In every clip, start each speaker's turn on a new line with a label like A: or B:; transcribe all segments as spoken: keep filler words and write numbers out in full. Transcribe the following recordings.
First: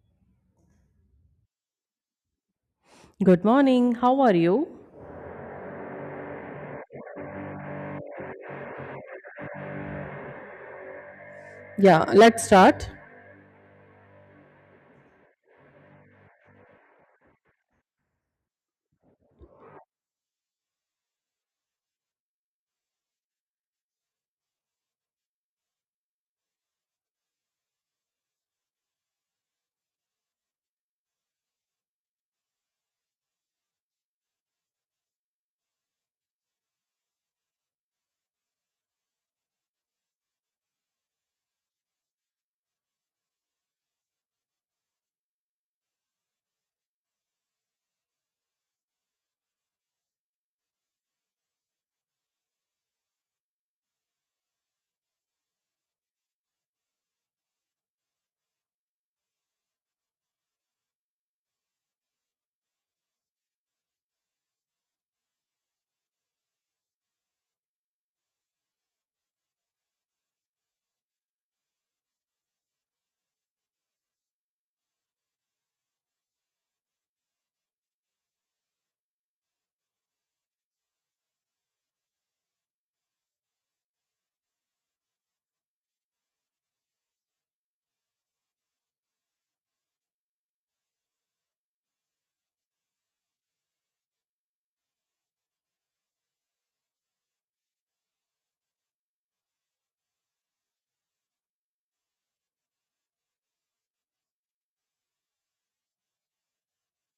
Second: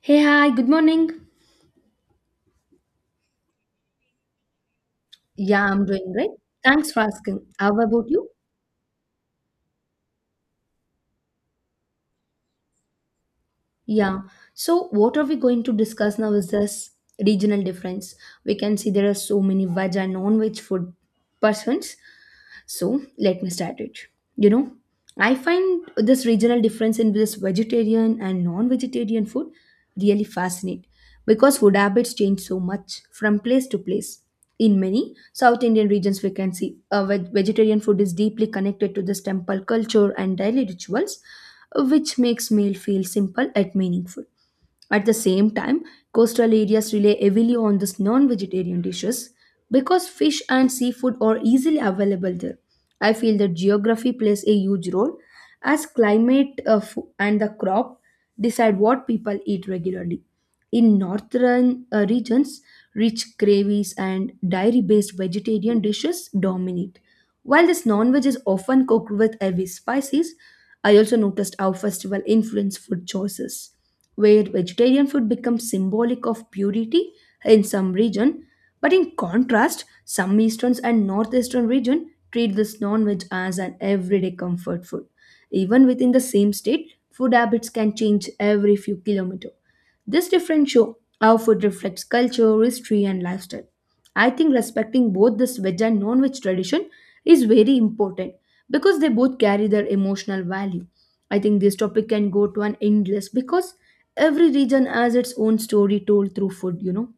A: Hey, hi, good morning.
B: Good morning, how are you?
A: Yeah, I'm doing great. Thanks for asking. How about you?
B: Yeah, let's start.
A: Yeah. So, what are we going to discuss now is this regional difference. We can see there are so many veg and non-veg food persons. So let me start it. You know, I find this regional difference in this vegetarian and non vegetarian food really fascinating because food habits change so much from place to place. In many South Indian regions, we can see uh, veg- vegetarian food is deeply connected to this temple culture and daily rituals, which makes meal feel simple yet meaningful. At the same time, coastal areas rely heavily on these non vegetarian dishes because fish and seafood are easily available there. I feel that geography plays a huge role as climate uh, fo- and the crop decide what people eat regularly. In northern uh, regions, rich gravies and dairy based vegetarian dishes dominate while this non-veg is often cooked with heavy spices. I also noticed how festival influence food choices, where vegetarian food becomes symbolic of purity in some region, but in contrast, some eastern and northeastern region treat this non-veg as an everyday comfort food. Even within the same state, food habits can change every few kilometers. This difference show how food reflects culture, history, and lifestyle. I think respecting both this veg and non-veg tradition is very important because they both carry their emotional value. I think this topic can go to an endless because every region has its own story told through food, you know.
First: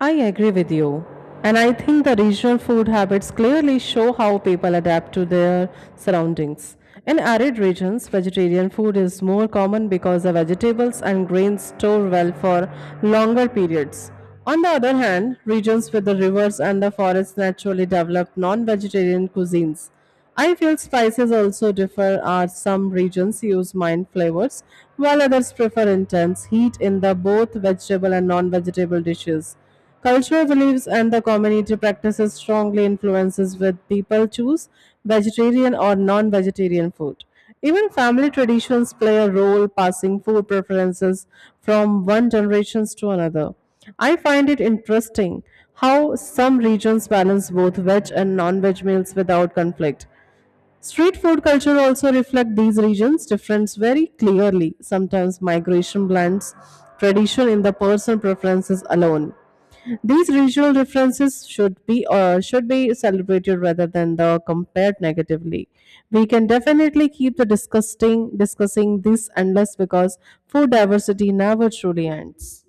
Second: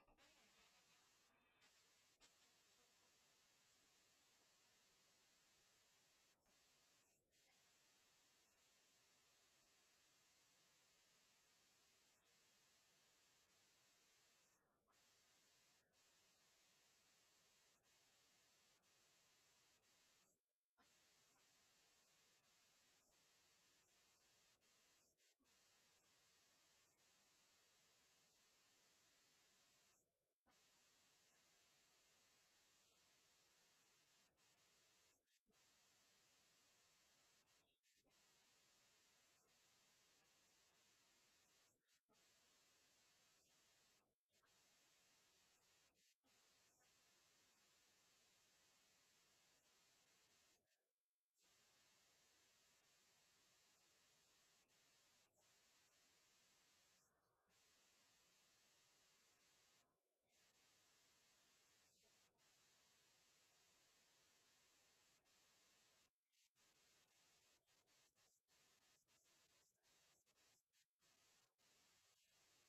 B: I agree with you. And I think the regional food habits clearly show how people adapt to their surroundings. In arid regions, vegetarian food is more common because the vegetables and grains store well for longer periods. On the other hand, regions with the rivers and the forests naturally develop non vegetarian cuisines. I feel spices also differ as some regions use mild flavors while others prefer intense heat in the both vegetable and non-vegetable dishes. Cultural beliefs and the community practices strongly influences with people choose vegetarian or non-vegetarian food. Even family traditions play a role, passing food preferences from one generation to another. I find it interesting how some regions balance both veg and non veg meals without conflict. Street food culture also reflect these regions' difference very clearly. Sometimes migration blends tradition in the personal preferences alone. These regional differences should be uh, should be celebrated rather than the compared negatively. We can definitely keep the discussing discussing this endless because food diversity never truly ends.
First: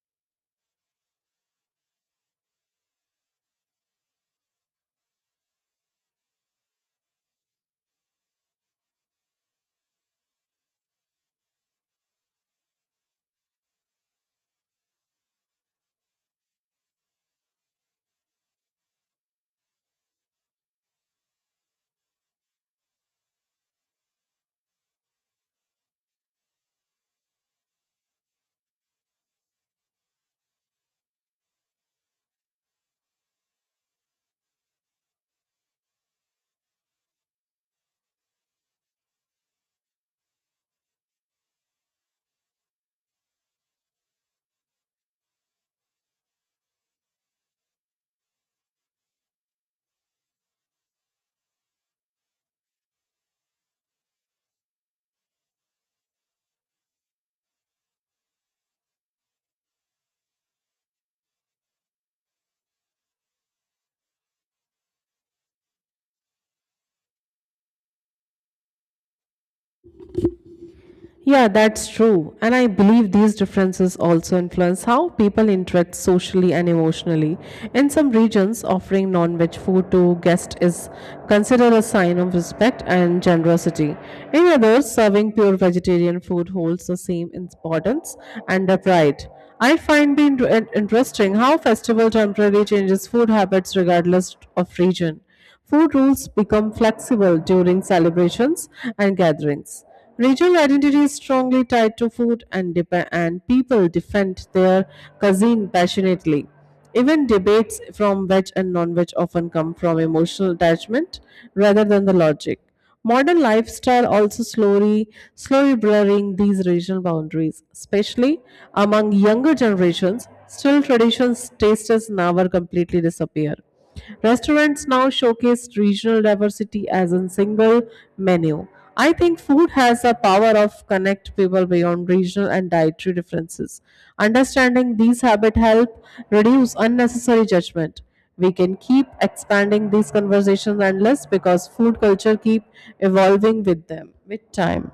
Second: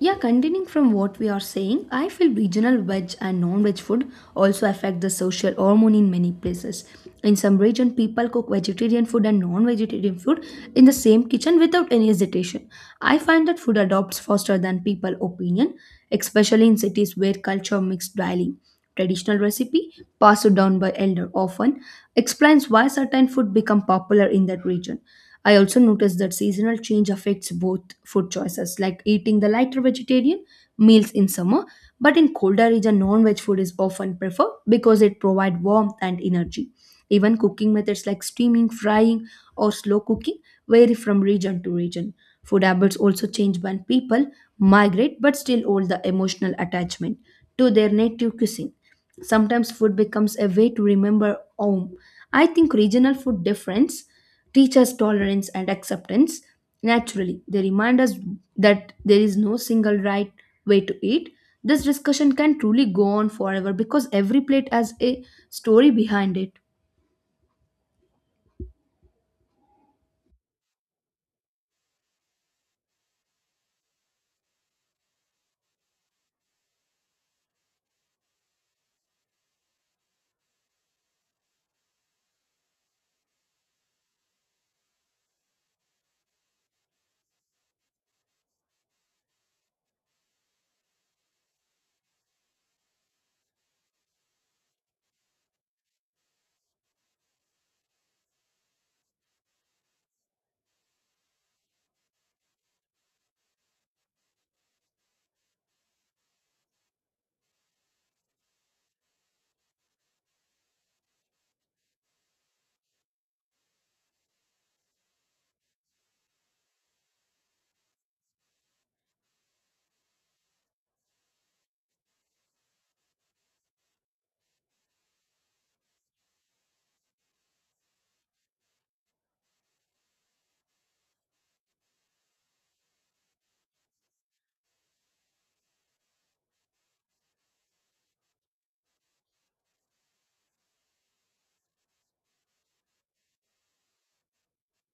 A: Yeah, continuing from what we are saying, I feel regional veg and non-veg food also affect the social hormone in many places. In some region, people cook vegetarian food and non-vegetarian food in the same kitchen without any hesitation. I find that food adopts faster than people opinion, especially in cities where culture mix daily. Traditional recipe passed down by elder often explains why certain food become popular in that region. I also noticed that seasonal change affects both food choices, like eating the lighter vegetarian meals in summer, but in colder region non-veg food is often preferred because it provides warmth and energy. Even cooking methods like steaming, frying, or slow cooking vary from region to region. Food habits also change when people migrate but still hold the emotional attachment to their native cuisine. Sometimes food becomes a way to remember home. I think regional food difference teach us tolerance and acceptance naturally. They remind us that there is no single right way to eat. This discussion can truly go on forever because every plate has a story behind it.
B: Yeah, that's true. And I believe these differences also influence how people interact socially and emotionally. In some regions, offering non veg food to guests is considered a sign of respect and generosity. In others, serving pure vegetarian food holds the same importance and a pride. I find it in- interesting how festival temporarily changes food habits regardless of region. Food rules become flexible during celebrations and gatherings. Regional identity is strongly tied to food, and, dep- and people defend their cuisine passionately. Even debates from veg and non veg often come from emotional attachment rather than the logic. Modern lifestyle also slowly, slowly blurring these regional boundaries, especially among younger generations. Still, traditions, tastes never completely disappear. Restaurants now showcase regional diversity as a single menu. I think food has the power of connect people beyond regional and dietary differences. Understanding these habits help reduce unnecessary judgment. We can keep expanding these conversations endless because food culture keep evolving with them with time.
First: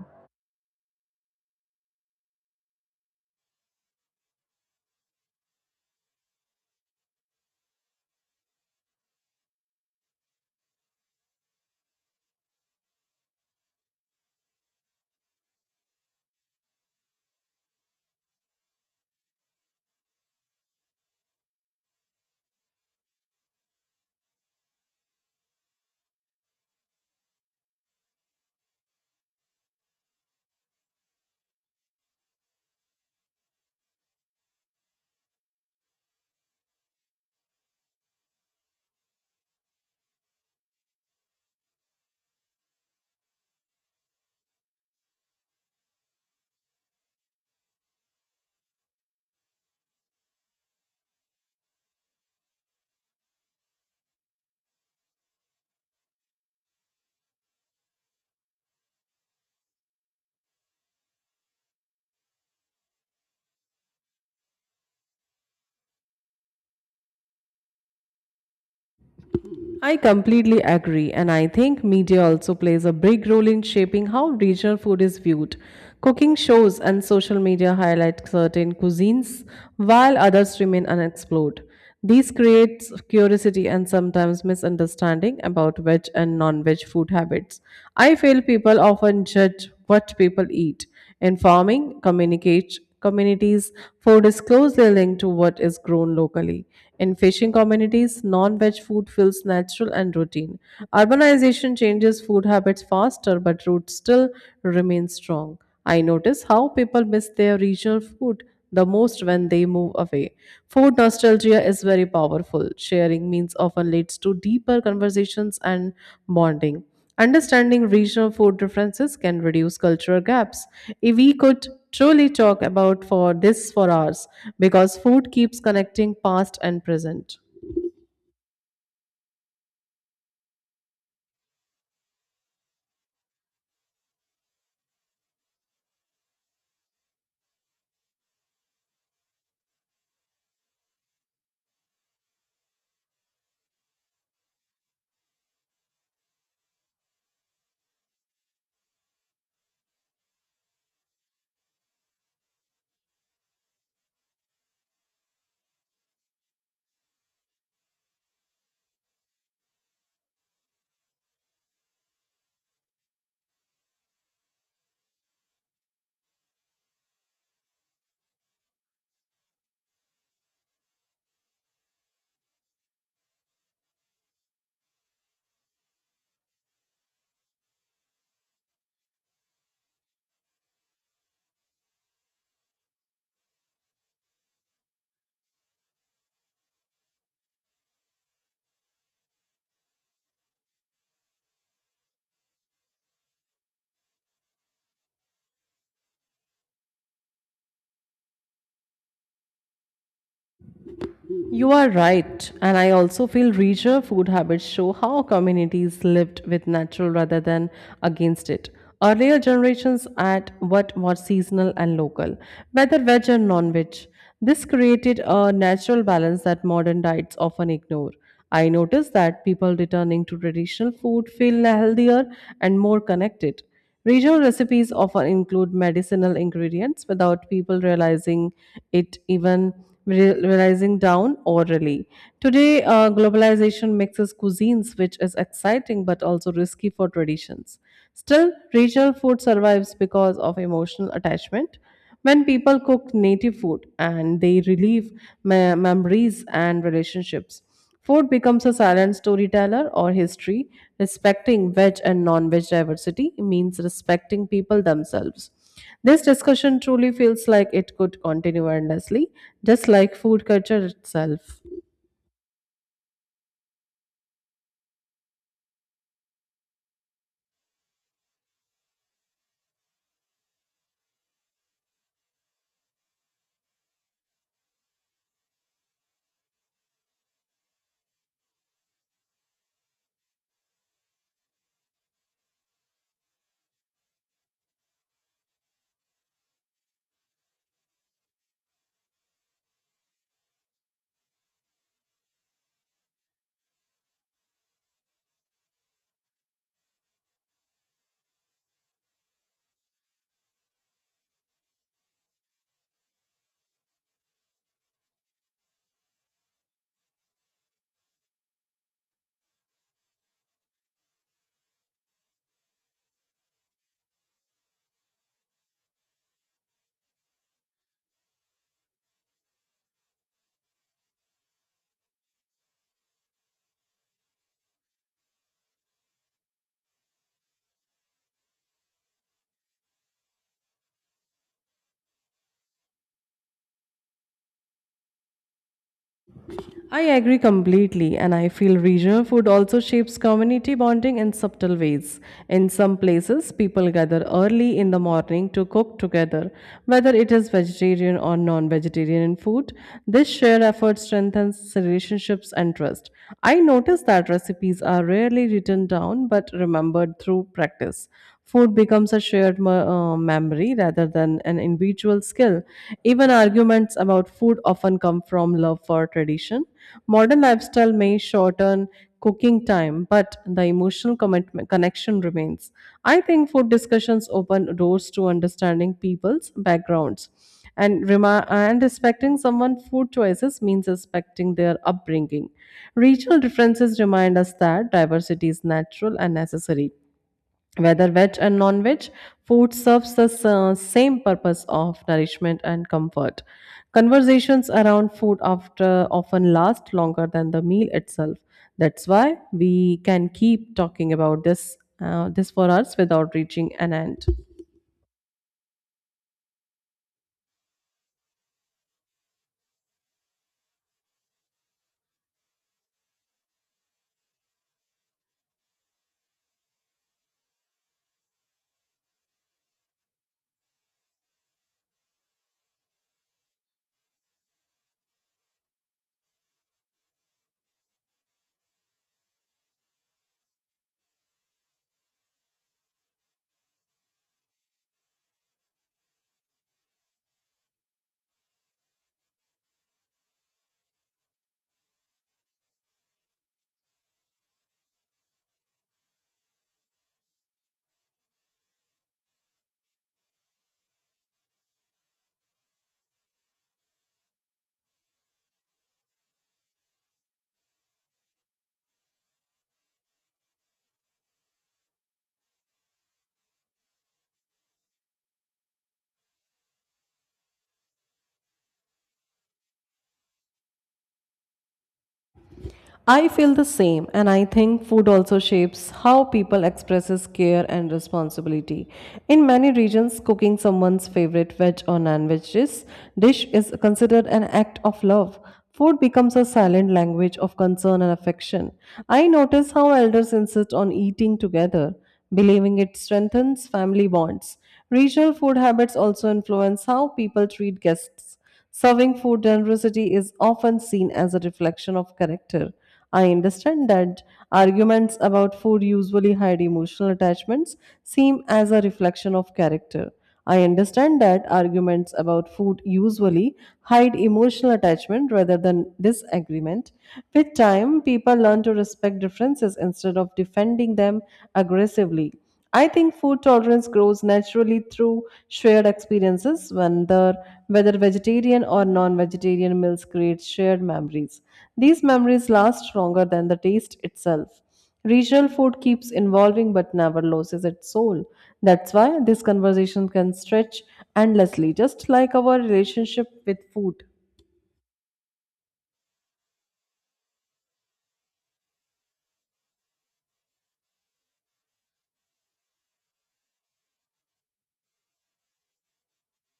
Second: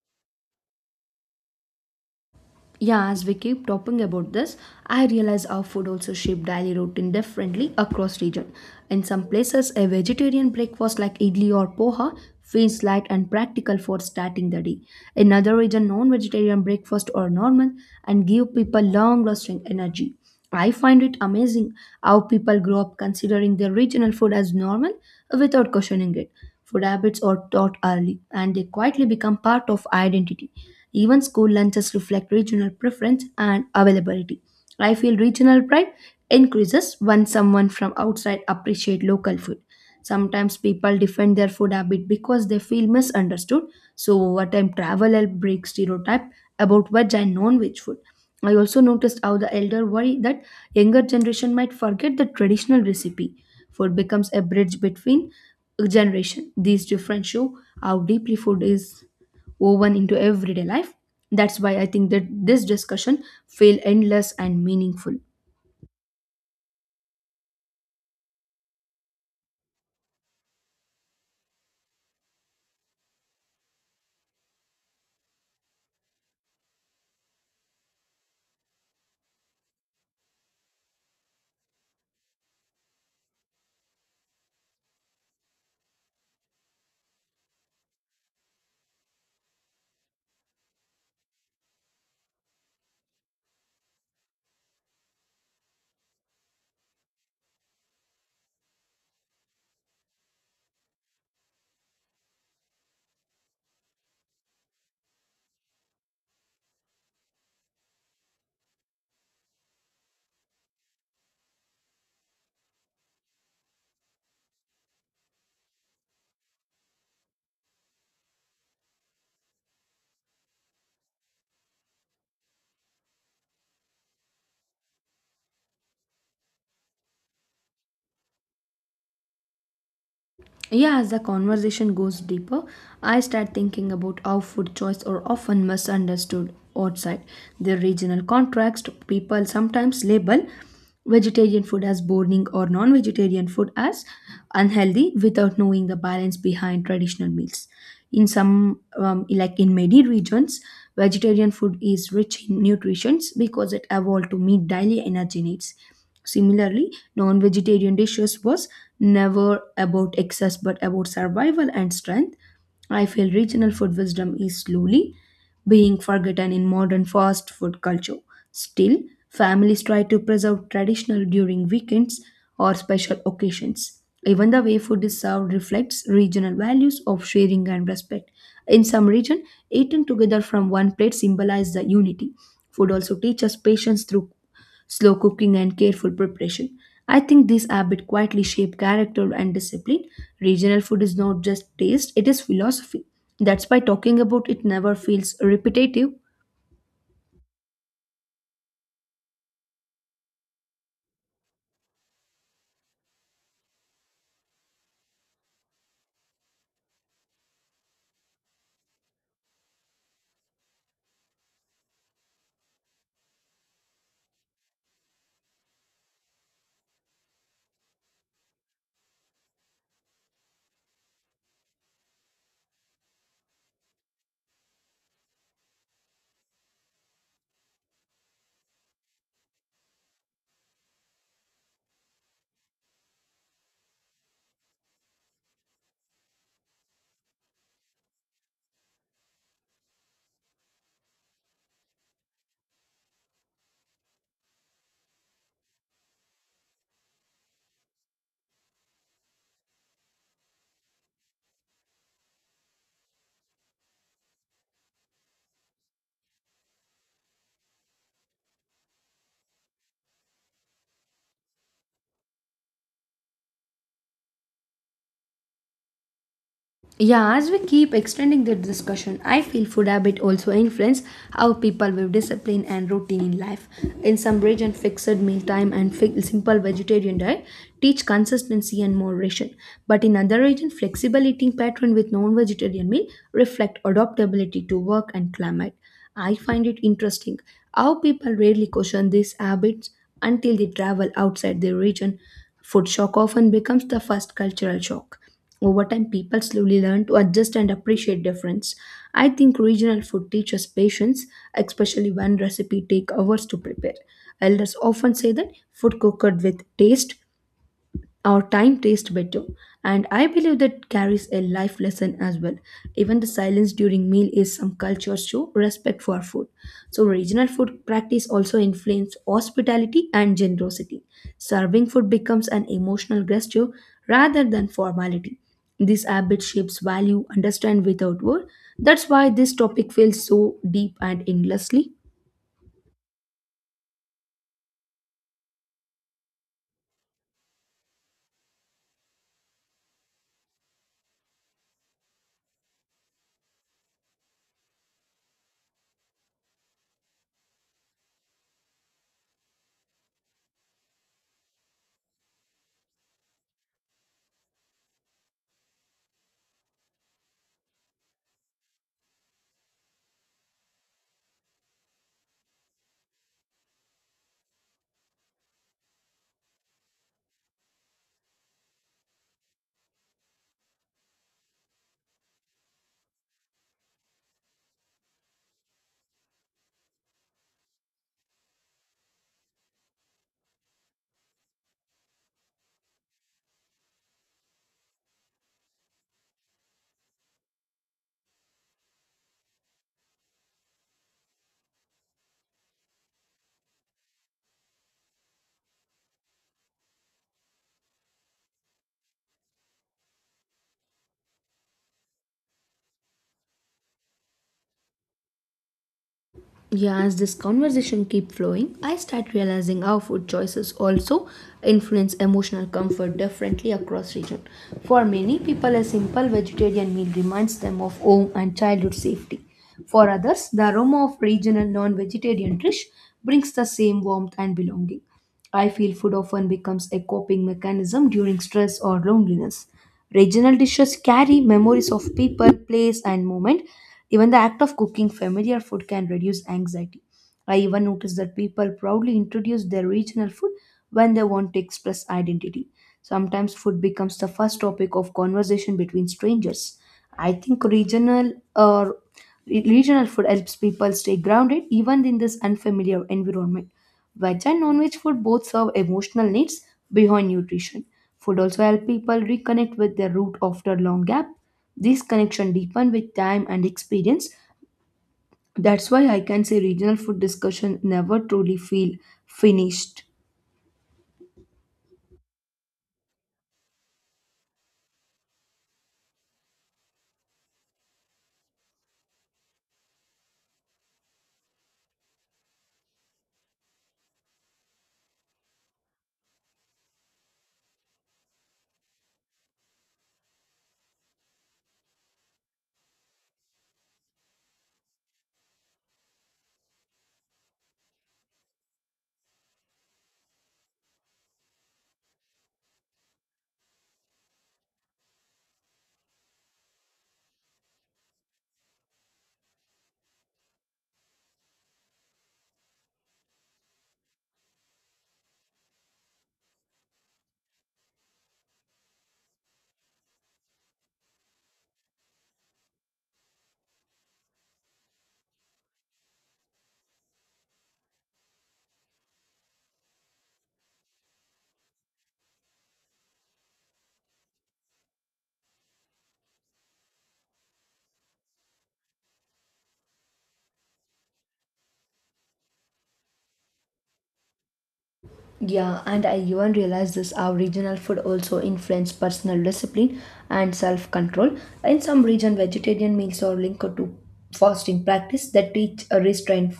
A: Yeah, as we keep talking about this, I realize our food also shape daily routine differently across region. In some places, a vegetarian breakfast like idli or poha feels light and practical for starting the day. In other region, non-vegetarian breakfast are normal and give people long-lasting energy. I find it amazing how people grow up considering their regional food as normal without questioning it. Food habits are taught early and they quietly become part of identity. Even school lunches reflect regional preference and availability. I feel regional pride increases when someone from outside appreciate local food. Sometimes people defend their food habit because they feel misunderstood. So over time, travel help break stereotype about veg and non-veg food. I also noticed how the elder worry that younger generation might forget the traditional recipe. Food becomes a bridge between generation. These different show how deeply food is woven into everyday life. That's why I think that this discussion feel endless and meaningful.
B: I completely agree, and I think media also plays a big role in shaping how regional food is viewed. Cooking shows and social media highlight certain cuisines while others remain unexplored. These creates curiosity and sometimes misunderstanding about veg and non-veg food habits. I feel people often judge what people eat. Informing communicate, communities, food is closely linked to what is grown locally. In fishing communities, non veg food feels natural and routine. Urbanization changes food habits faster, but roots still remain strong. I notice how people miss their regional food the most when they move away. Food nostalgia is very powerful. Sharing means often leads to deeper conversations and bonding. Understanding regional food differences can reduce cultural gaps. If we could truly talk about for this for hours, because food keeps connecting past and present.
A: Yeah, as the conversation goes deeper, I start thinking about how food choice are often misunderstood outside their regional context. People sometimes label vegetarian food as boring or non-vegetarian food as unhealthy without knowing the balance behind traditional meals. In some, um, like in many regions, vegetarian food is rich in nutrients because it evolved to meet daily energy needs. Similarly, non-vegetarian dishes was never about excess but about survival and strength. I feel regional food wisdom is slowly being forgotten in modern fast food culture. Still, families try to preserve traditional during weekends or special occasions. Even the way food is served reflects regional values of sharing and respect. In some region, eaten together from one plate symbolize the unity. Food also teaches patience through slow cooking, and careful preparation. I think these habits quietly shape character and discipline. Regional food is not just taste, it is philosophy. That's why talking about it never feels repetitive.
B: You are right, and I also feel richer food habits show how communities lived with natural rather than against it. Earlier generations ate what was seasonal and local, whether veg or non veg. This created a natural balance that modern diets often ignore. I notice that people returning to traditional food feel healthier and more connected. Regional recipes often include medicinal ingredients without people realizing it even re- realizing down orally. Today, uh, globalization mixes cuisines, which is exciting but also risky for traditions. Still, regional food survives because of emotional attachment. When people cook native food and they relieve me- memories and relationships. Food becomes a silent storyteller or history. Respecting veg and non veg diversity means respecting people themselves. This discussion truly feels like it could continue endlessly, just like food culture itself.
A: Yeah, as we keep extending the discussion, I feel food habit also influence how people view discipline and routine in life. In some region, fixed meal time and fi- simple vegetarian diet teach consistency and moderation. But in other region, flexible eating pattern with non-vegetarian meal reflect adaptability to work and climate. I find it interesting how people rarely question these habits until they travel outside their region. Food shock often becomes the first cultural shock. Over time, people slowly learn to adjust and appreciate difference. I think regional food teaches patience, especially when recipe take hours to prepare. Elders often say that food cooked with taste our time tastes better, and I believe that carries a life lesson as well. Even the silence during meal is some culture show respect for food. So regional food practice also influence hospitality and generosity. Serving food becomes an emotional gesture rather than formality. This habit shapes value understand without word. That's why this topic feels so deep and endlessly.
B: I agree completely, and I feel regional food also shapes community bonding in subtle ways. In some places, people gather early in the morning to cook together, whether it is vegetarian or non vegetarian food. This shared effort strengthens relationships and trust. I notice that recipes are rarely written down but remembered through practice. Food becomes a shared me- uh, memory rather than an individual skill. Even arguments about food often come from love for tradition. Modern lifestyle may shorten cooking time, but the emotional commitment, connection remains. I think food discussions open doors to understanding people's backgrounds. And, rema and respecting someone's food choices means respecting their upbringing. Regional differences remind us that diversity is natural and necessary. Whether veg and non veg, food serves the sa- same purpose of nourishment and comfort. Conversations around food after often last longer than the meal itself. That's why we can keep talking about this uh, this for us without reaching an end.
A: Yeah, as this conversation keep flowing, I start realizing how food choices also influence emotional comfort differently across region. For many people, a simple vegetarian meal reminds them of home and childhood safety. For others, the aroma of regional non-vegetarian dish brings the same warmth and belonging. I feel food often becomes a coping mechanism during stress or loneliness. Regional dishes carry memories of people, place, and moment. Even the act of cooking familiar food can reduce anxiety. I even notice that people proudly introduce their regional food when they want to express identity. Sometimes food becomes the first topic of conversation between strangers. I think regional or regional food helps people stay grounded even in this unfamiliar environment. Veg and non-veg food both serve emotional needs beyond nutrition. Food also help people reconnect with their root after long gap. This connection deepen with time and experience. That's why I can say regional food discussion never truly feel finished.
B: I feel the same, and I think food also shapes how people expresses care and responsibility. In many regions, cooking someone's favorite veg or non-veg dish dish is considered an act of love. Food becomes a silent language of concern and affection. I notice how elders insist on eating together, believing it strengthens family bonds. Regional food habits also influence how people treat guests. Serving food generosity is often seen as a reflection of character. I understand that arguments about food usually hide emotional attachments seem as a reflection of character. I understand that arguments about food usually hide emotional attachment rather than disagreement. With time, people learn to respect differences instead of defending them aggressively. I think food tolerance grows naturally through shared experiences when the whether vegetarian or non-vegetarian meals create shared memories. These memories last stronger than the taste itself. Regional food keeps evolving but never loses its soul. That's why this conversation can stretch endlessly, just like our relationship with food.
A: Yeah, and I even realized this how regional food also influence personal discipline and self-control. In some region, vegetarian meals are linked to fasting practice that teach a restraint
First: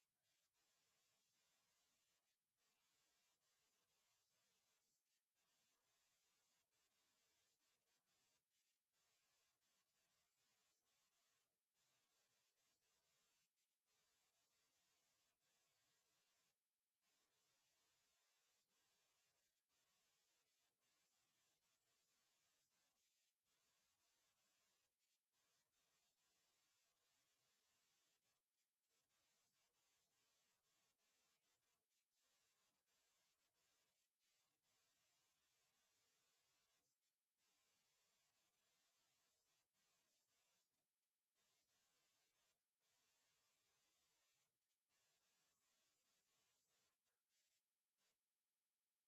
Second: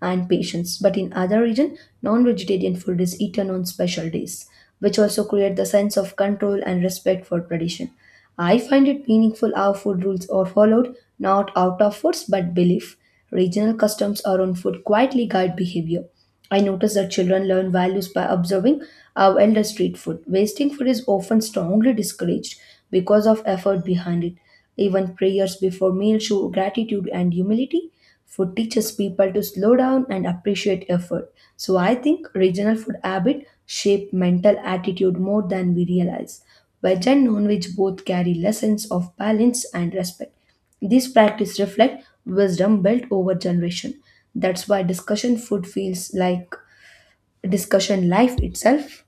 A: and patience. But in other region, non-vegetarian food is eaten on special days, which also create the sense of control and respect for tradition. I find it meaningful how food rules are followed, not out of force but belief. Regional customs around food quietly guide behavior. I notice that children learn values by observing our elder street food. Wasting food is often strongly discouraged because of effort behind it. Even prayers before meal show gratitude and humility. Food teaches people to slow down and appreciate effort. So I think regional food habit shape mental attitude more than we realize. Veg and non-veg both carry lessons of balance and respect. These practices reflect wisdom built over generation. That's why discussion food feels like discussion life itself.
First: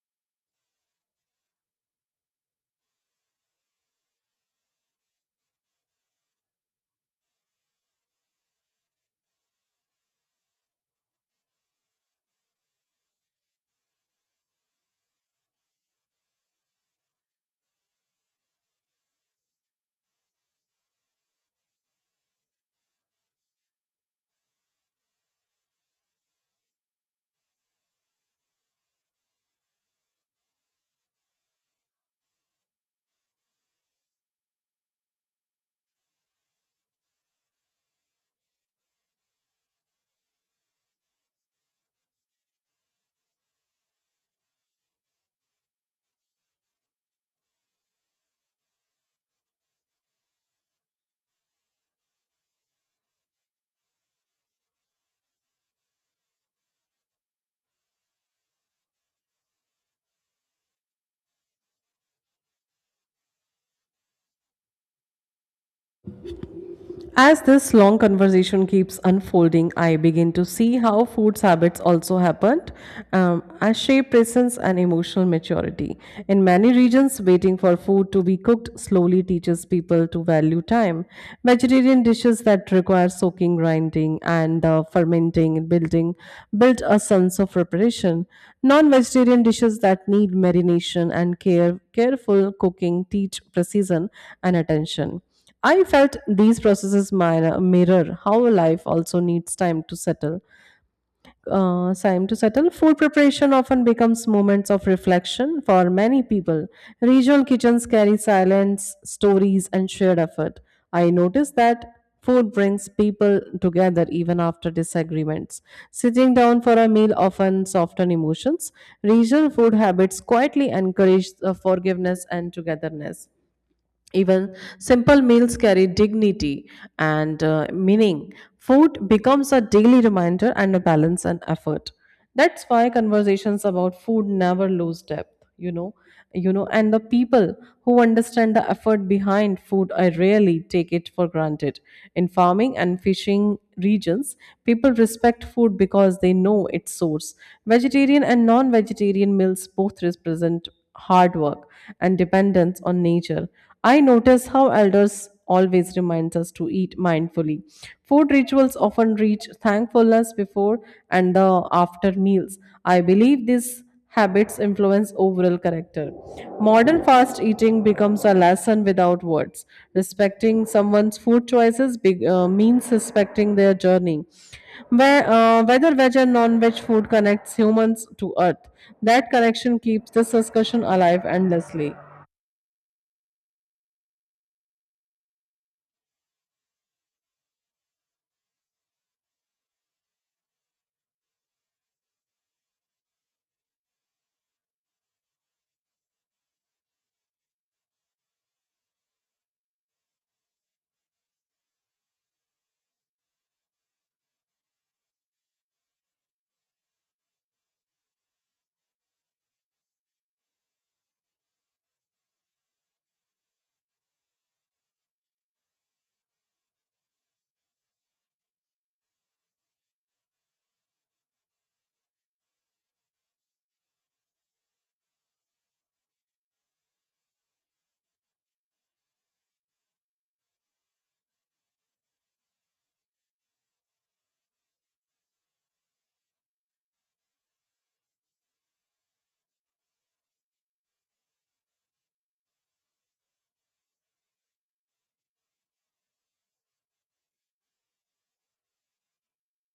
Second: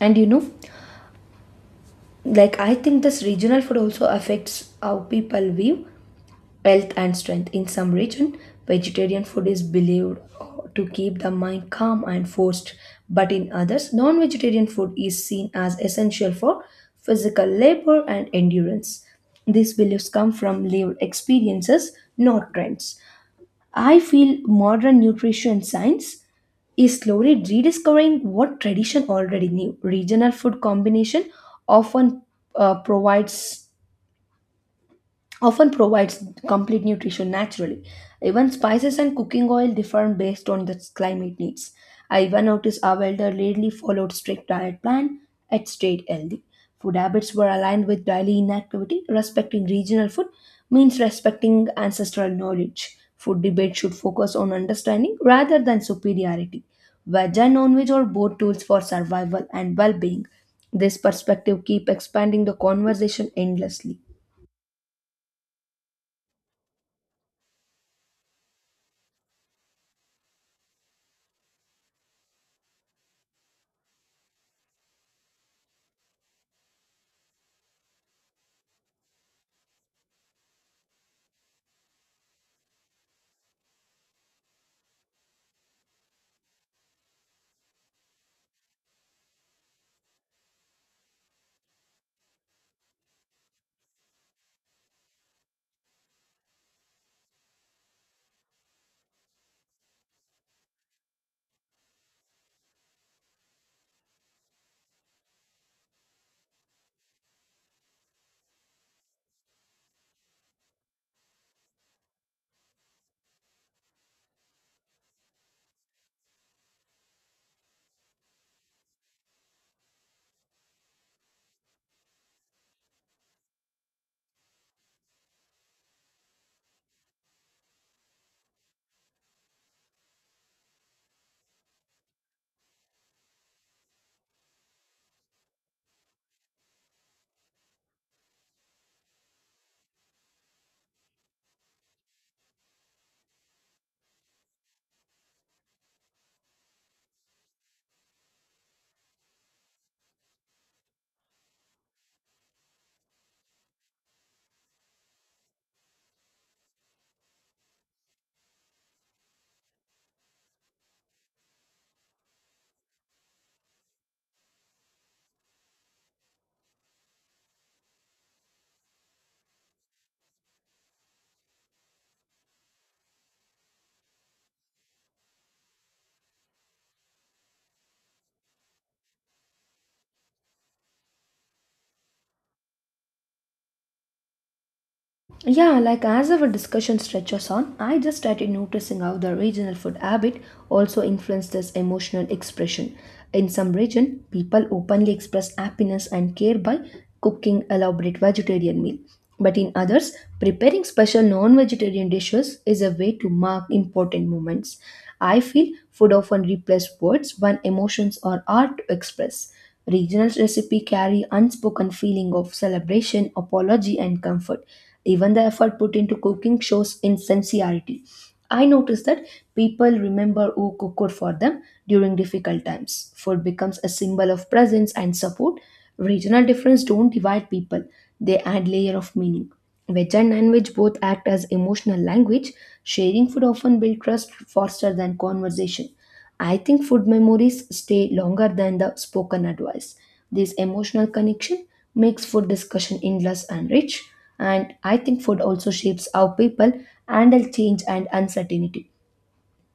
A: And you know, like I think this regional food also affects how people view health and strength. In some region, vegetarian food is believed to keep the mind calm and forced, but in others, non-vegetarian food is seen as essential for physical labor and endurance. These beliefs come from lived experiences, not trends. I feel modern nutrition science is slowly rediscovering what tradition already knew. Regional food combination often uh, provides often provides complete nutrition naturally. Even spices and cooking oil differ based on the climate needs. I even noticed our elderly really followed strict diet plan and stayed healthy. Food habits were aligned with daily inactivity. Respecting regional food means respecting ancestral knowledge. Food debate should focus on understanding rather than superiority. Veg and non-veg are both tools for survival and well-being. This perspective keep expanding the conversation endlessly.
B: As this long conversation keeps unfolding, I begin to see how food's habits also happened um, as shape presence and emotional maturity. In many regions, waiting for food to be cooked slowly teaches people to value time. Vegetarian dishes that require soaking, grinding, and uh, fermenting and building build a sense of preparation. Non-vegetarian dishes that need marination and care, careful cooking teach precision and attention. I felt these processes mir- mirror how life also needs time to settle. Uh, time to settle. Food preparation often becomes moments of reflection for many people. Regional kitchens carry silence, stories, and shared effort. I noticed that food brings people together even after disagreements. Sitting down for a meal often softens emotions. Regional food habits quietly encourage uh, forgiveness and togetherness. Even simple meals carry dignity and uh, meaning. Food becomes a daily reminder and a balance and effort. That's why conversations about food never lose depth, you know. You know, and the people who understand the effort behind food, I rarely take it for granted. In farming and fishing regions, people respect food because they know its source. Vegetarian and non-vegetarian meals both represent hard work and dependence on nature. I notice how elders always reminds us to eat mindfully. Food rituals often reach thankfulness before and the after meals. I believe these habits influence overall character. Modern fast eating becomes a lesson without words. Respecting someone's food choices be, uh, means respecting their journey. Where, uh, whether veg and non veg food connects humans to earth, that connection keeps this discussion alive endlessly.
A: Yeah, like as our discussion stretches on, I just started noticing how the regional food habit also influences emotional expression. In some region, people openly express happiness and care by cooking elaborate vegetarian meal. But in others, preparing special non-vegetarian dishes is a way to mark important moments. I feel food often replaces words when emotions are hard to express. Regional recipes carry unspoken feeling of celebration, apology, and comfort. Even the effort put into cooking shows in sincerity. I noticed that people remember who cooked for them during difficult times. Food becomes a symbol of presence and support. Regional difference don't divide people; they add layer of meaning. Veg and non-veg both act as emotional language. Sharing food often builds trust faster than conversation. I think food memories stay longer than the spoken advice. This emotional connection makes food discussion endless and rich. And I think food also shapes how people handle change and uncertainty.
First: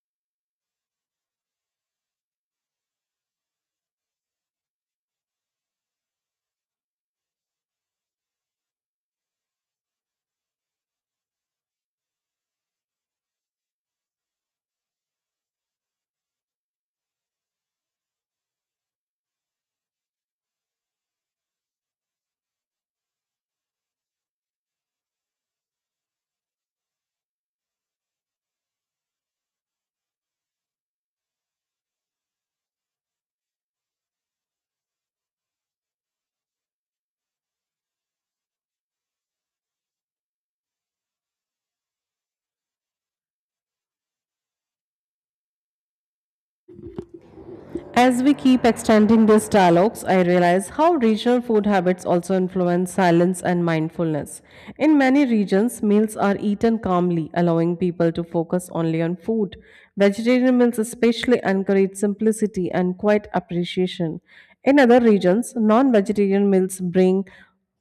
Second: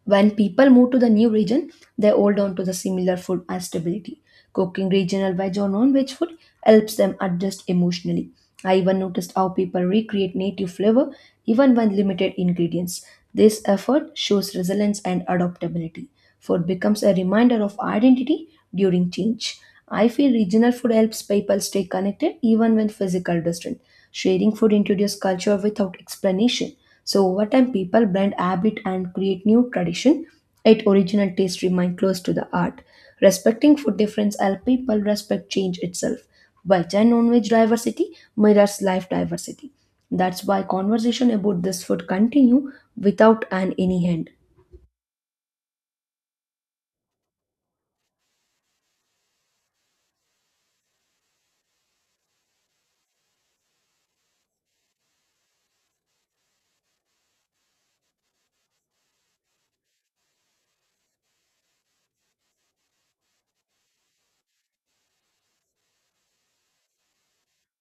A: When people move to the new region, they hold on to the similar food and stability. Cooking regional veg or non-veg food helps them adjust emotionally. I even noticed how people recreate native flavor even when limited ingredients. This effort shows resilience and adaptability. Food becomes a reminder of identity during change. I feel regional food helps people stay connected even when physical distance. Sharing food introduces culture without explanation. So over time, people blend habit and create new tradition. Yet original taste remain close to the art. Respecting food difference help people respect change itself. Veg and non-veg diversity mirrors life diversity. That's why conversation about this food continue without an any end.
B: As we keep extending these dialogues, I realize how regional food habits also influence silence and mindfulness. In many regions, meals are eaten calmly, allowing people to focus only on food. Vegetarian meals especially encourage simplicity and quiet appreciation. In other regions, non vegetarian meals bring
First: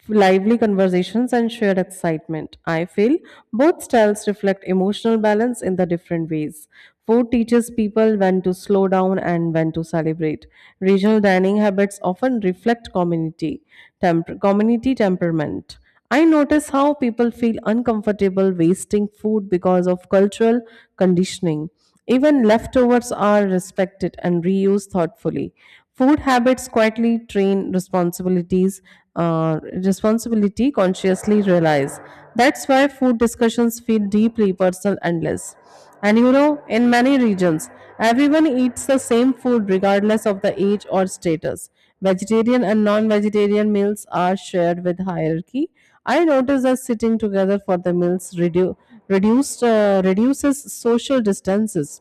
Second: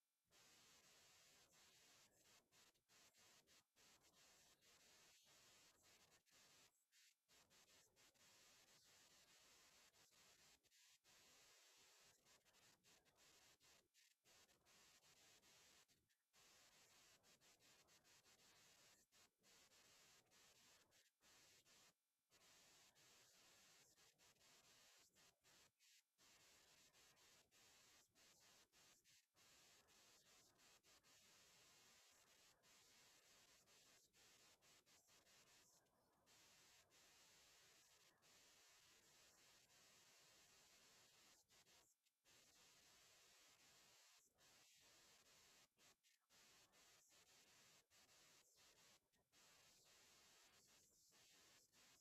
B: lively conversations and shared excitement. I feel both styles reflect emotional balance in the different ways. Food teaches people when to slow down and when to celebrate. Regional dining habits often reflect community, temper, community temperament. I notice how people feel uncomfortable wasting food because of cultural conditioning. Even leftovers are respected and reused thoughtfully. Food habits quietly train responsibilities, uh, responsibility consciously realize. That's why food discussions feel deeply personal and less. And you know, in many regions, everyone eats the same food regardless of the age or status. Vegetarian and non vegetarian meals are shared with hierarchy. I noticed that sitting together for the meals redu- reduced, uh, reduces social distances.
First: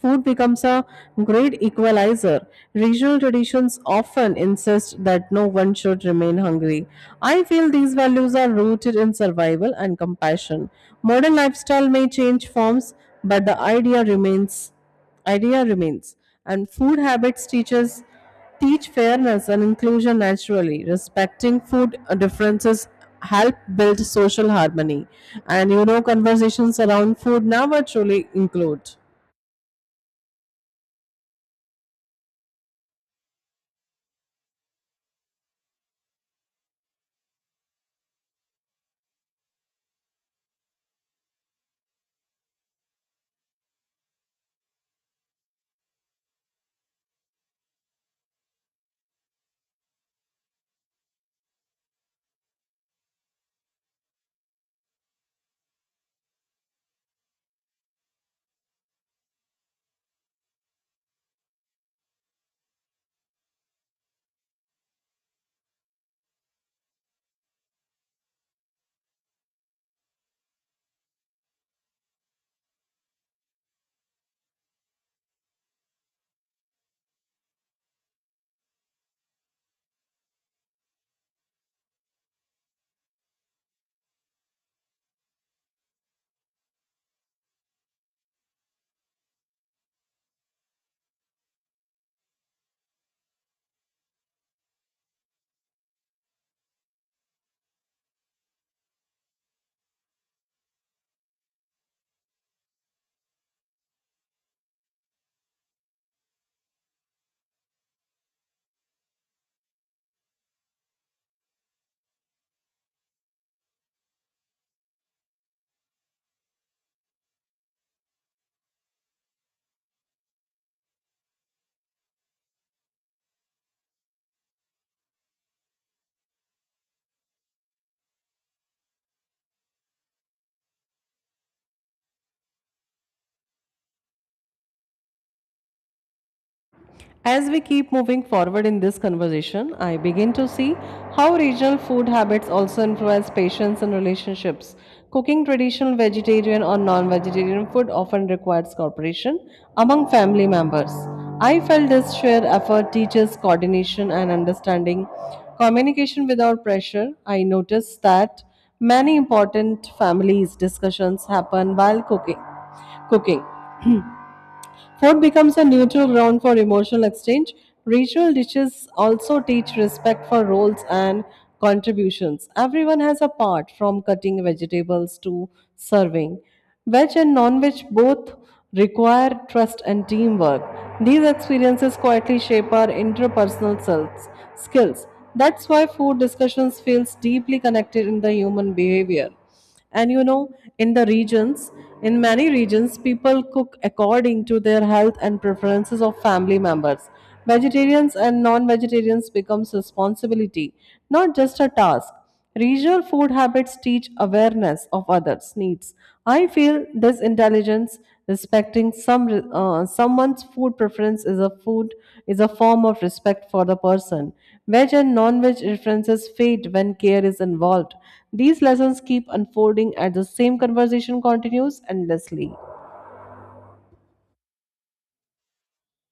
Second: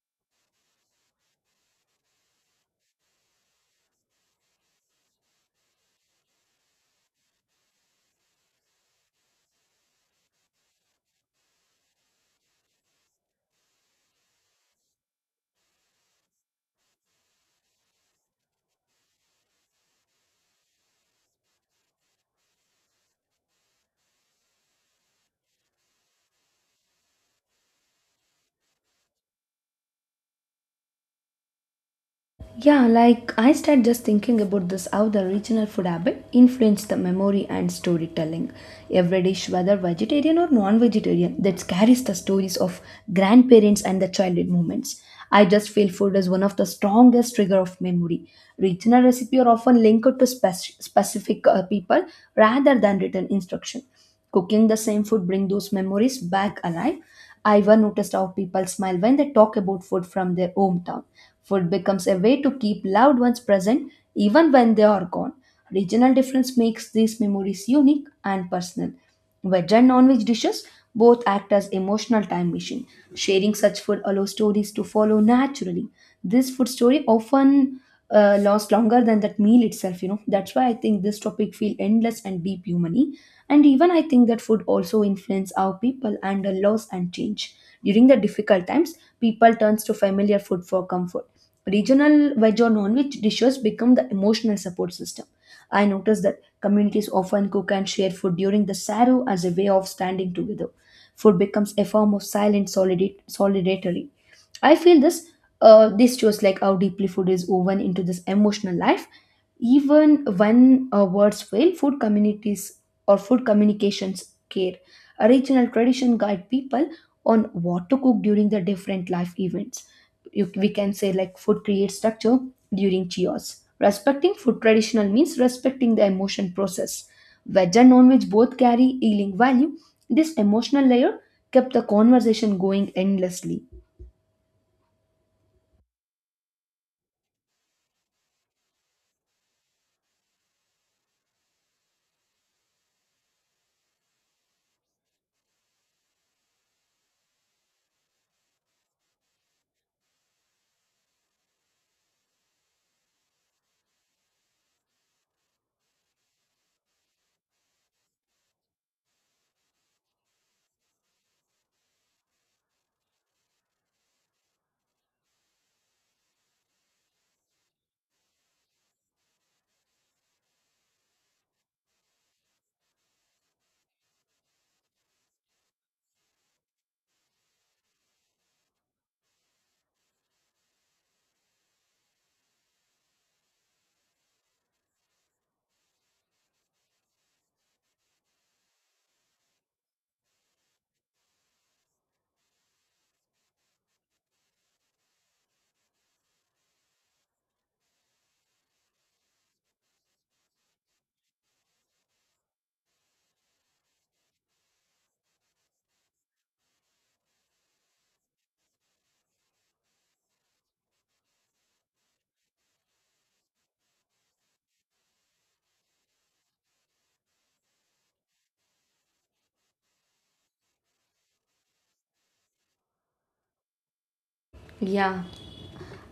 B: Food becomes a great equalizer. Regional traditions often insist that no one should remain hungry. I feel these values are rooted in survival and compassion. Modern lifestyle may change forms, but the idea remains idea remains. And food habits teaches teach fairness and inclusion naturally. Respecting food differences help build social harmony. And you know, conversations around food never truly include.
A: Yeah, like I start just thinking about this how the regional food habit influenced the memory and storytelling. Every dish, whether vegetarian or non-vegetarian, that carries the stories of grandparents and the childhood moments. I just feel food is one of the strongest trigger of memory. Regional recipe are often linked to spec- specific uh, people rather than written instruction. Cooking the same food bring those memories back alive. I even noticed how people smile when they talk about food from their hometown. Food becomes a way to keep loved ones present even when they are gone. Regional difference makes these memories unique and personal. Veg and non-veg dishes both act as emotional time machine. Sharing such food allows stories to follow naturally. This food story often uh, lasts longer than that meal itself. You know that's why I think this topic feel endless and deep humany. And even I think that food also influence our people and the loss and change. During the difficult times, people turns to familiar food for comfort. Regional veg or non-veg dishes become the emotional support system. I noticed that communities often cook and share food during the Saro as a way of standing together. Food becomes a form of silent solidar- solidarity. I feel this uh, this shows like how deeply food is woven into this emotional life. Even when uh, words fail, food communities or food communications care. A regional tradition guide people on what to cook during the different life events. You, we can say like food creates structure during cheers. Respecting food traditional means respecting the emotion process. Veg and non-veg both carry healing value. This emotional layer kept the conversation going endlessly.
B: As we keep moving forward in this conversation, I begin to see how regional food habits also influence patients and relationships. Cooking traditional vegetarian or non vegetarian food often requires cooperation among family members. I felt this shared effort teaches coordination and understanding. Communication without pressure, I noticed that many important families' discussions happen while cooking cooking. Food becomes a neutral ground for emotional exchange. Ritual dishes also teach respect for roles and contributions. Everyone has a part, from cutting vegetables to serving. Veg and non veg both require trust and teamwork. These experiences quietly shape our interpersonal selves, skills. That's why food discussions feels deeply connected in the human behavior. And you know, in the regions in many regions people cook according to their health and preferences of family members. Vegetarians and non-vegetarians becomes responsibility, not just a task. Regional food habits teach awareness of others needs. I feel this intelligence. Respecting some uh, someone's food preference is a food is a form of respect for the person. Veg and non-veg differences fade when care is involved. These lessons keep unfolding as the same conversation continues endlessly.
A: Yeah.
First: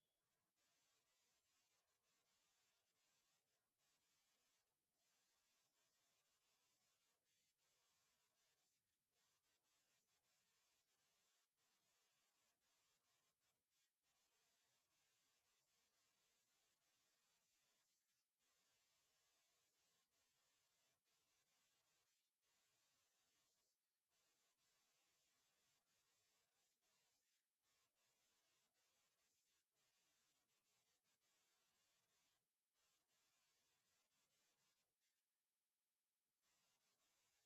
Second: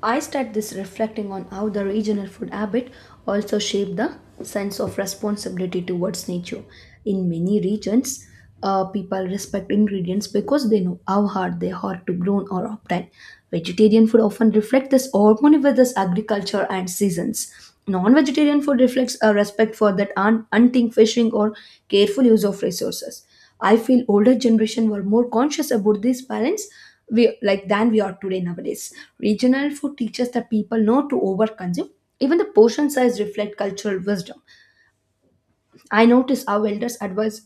A: I start this reflecting on how the regional food habit also shape the sense of responsibility towards nature. In many regions, uh, people respect ingredients because they know how hard they are to grow or obtain. Vegetarian food often reflects this harmony with this agriculture and seasons. Non-vegetarian food reflects a respect for that un- hunting, fishing, or careful use of resources. I feel older generation were more conscious about these parents we, like than we are today nowadays. Regional food teaches the people not to overconsume. Even the portion size reflect cultural wisdom. I notice how elders advise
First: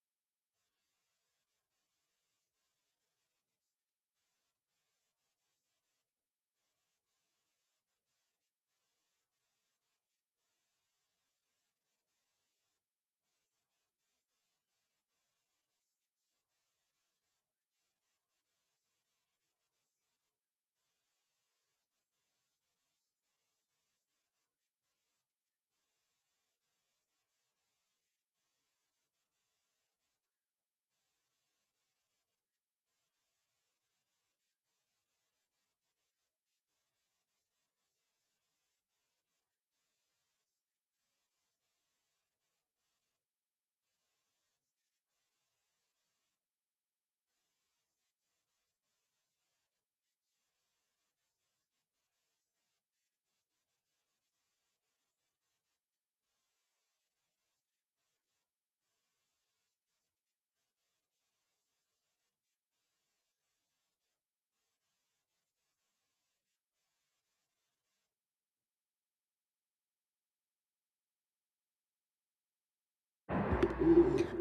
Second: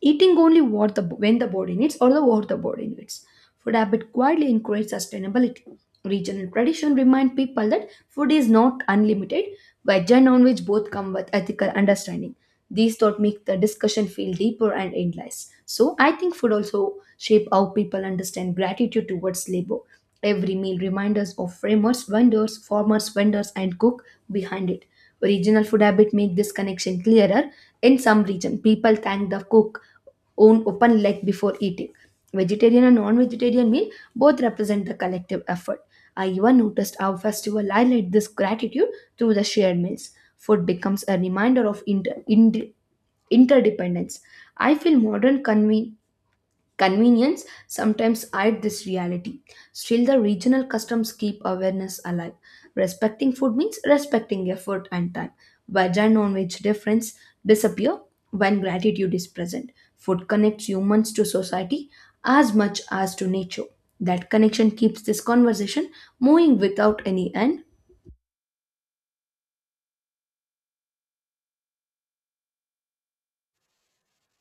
A: eating only what the when the body needs or the what the body needs. Food habit quietly encourage sustainability. Regional tradition remind people that food is not unlimited, veg and non-veg both come with ethical understanding. These thoughts make the discussion feel deeper and endless. So I think food also shape how people understand gratitude towards labor. Every meal reminds us of framers, vendors, farmers, vendors, and cook behind it. Regional food habit make this connection clearer. In some region, people thank the cook own open leg before eating. Vegetarian and non-vegetarian meal both represent the collective effort. I even noticed how festival highlight this gratitude through the shared meals. Food becomes a reminder of inter- inter- interdependence. I feel modern convene convenience sometimes hide this reality. Still, the regional customs keep awareness alive. Respecting food means respecting effort and time. Veg and non-veg difference disappear when gratitude is present. Food connects humans to society as much as to nature. That connection keeps this conversation moving without any end.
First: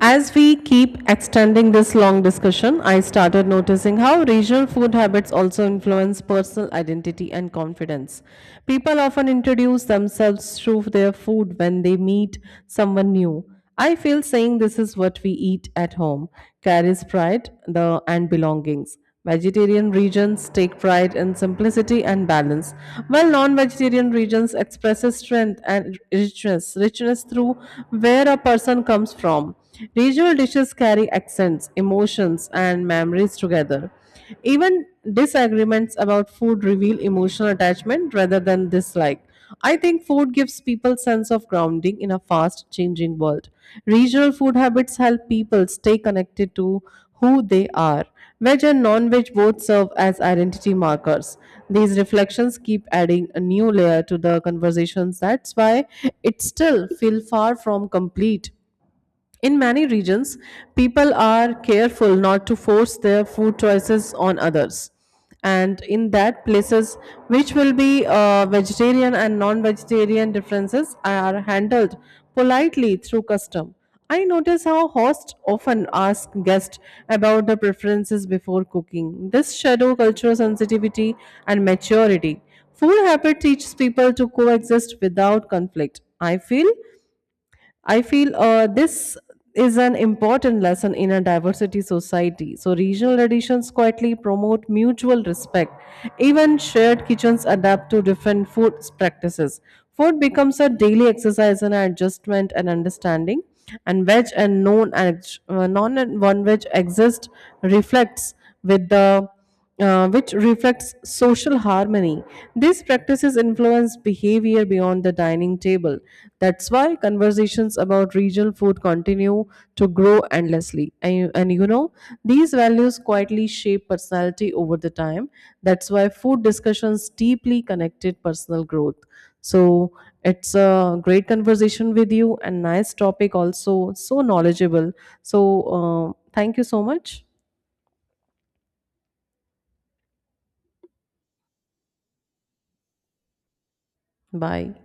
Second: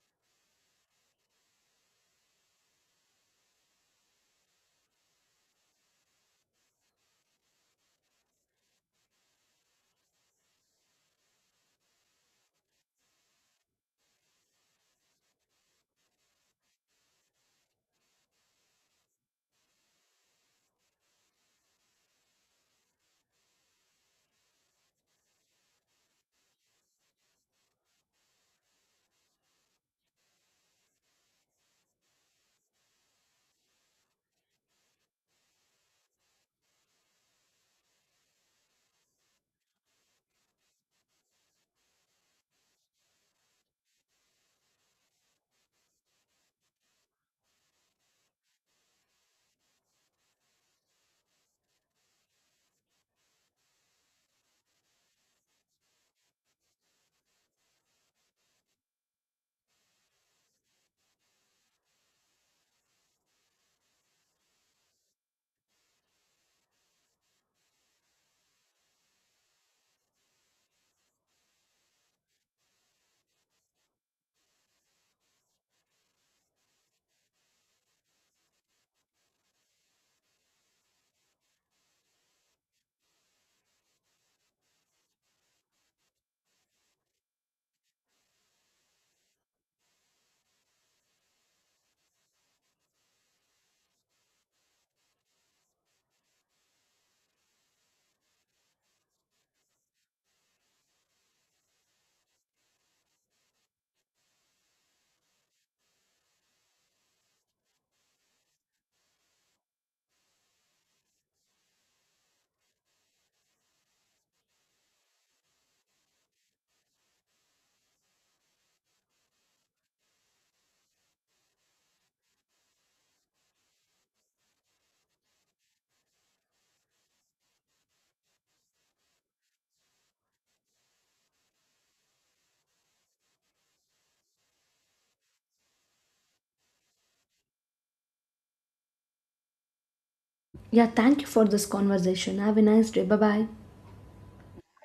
B: As we keep extending this long discussion, I started noticing how regional food habits also influence personal identity and confidence. People often introduce themselves through their food when they meet someone new. I feel saying this is what we eat at home carries pride the, and belongings. Vegetarian regions take pride in simplicity and balance, while non-vegetarian regions express strength and richness, richness through where a person comes from. Regional dishes carry accents, emotions, and memories together. Even disagreements about food reveal emotional attachment rather than dislike. I think food gives people sense of grounding in a fast changing world. Regional food habits help people stay connected to who they are. Veg and non veg both serve as identity markers. These reflections keep adding a new layer to the conversations. That's why it still feels far from complete. In many regions, people are careful not to force their food choices on others. And in that places which will be uh, vegetarian and non-vegetarian differences are handled politely through custom. I notice how hosts often ask guests about their preferences before cooking. This shadow cultural sensitivity and maturity. Food habit teaches people to coexist without conflict. I feel I feel uh, this is an important lesson in a diversity society. So, regional additions quietly promote mutual respect. Even shared kitchens adapt to different food practices. Food becomes a daily exercise in adjustment and understanding. And veg and non uh, non and one veg exist reflects with the uh, which reflects social harmony. These practices influence behavior beyond the dining table. That's why conversations about regional food continue to grow endlessly. And, you- and you know, these values quietly shape personality over the time. That's why food discussions deeply connected personal growth. So it's a great conversation with you and nice topic also, so knowledgeable. So uh, thank you so much.
A: Yeah, thank you for this conversation. Have a nice day. Bye bye.
B: Bye.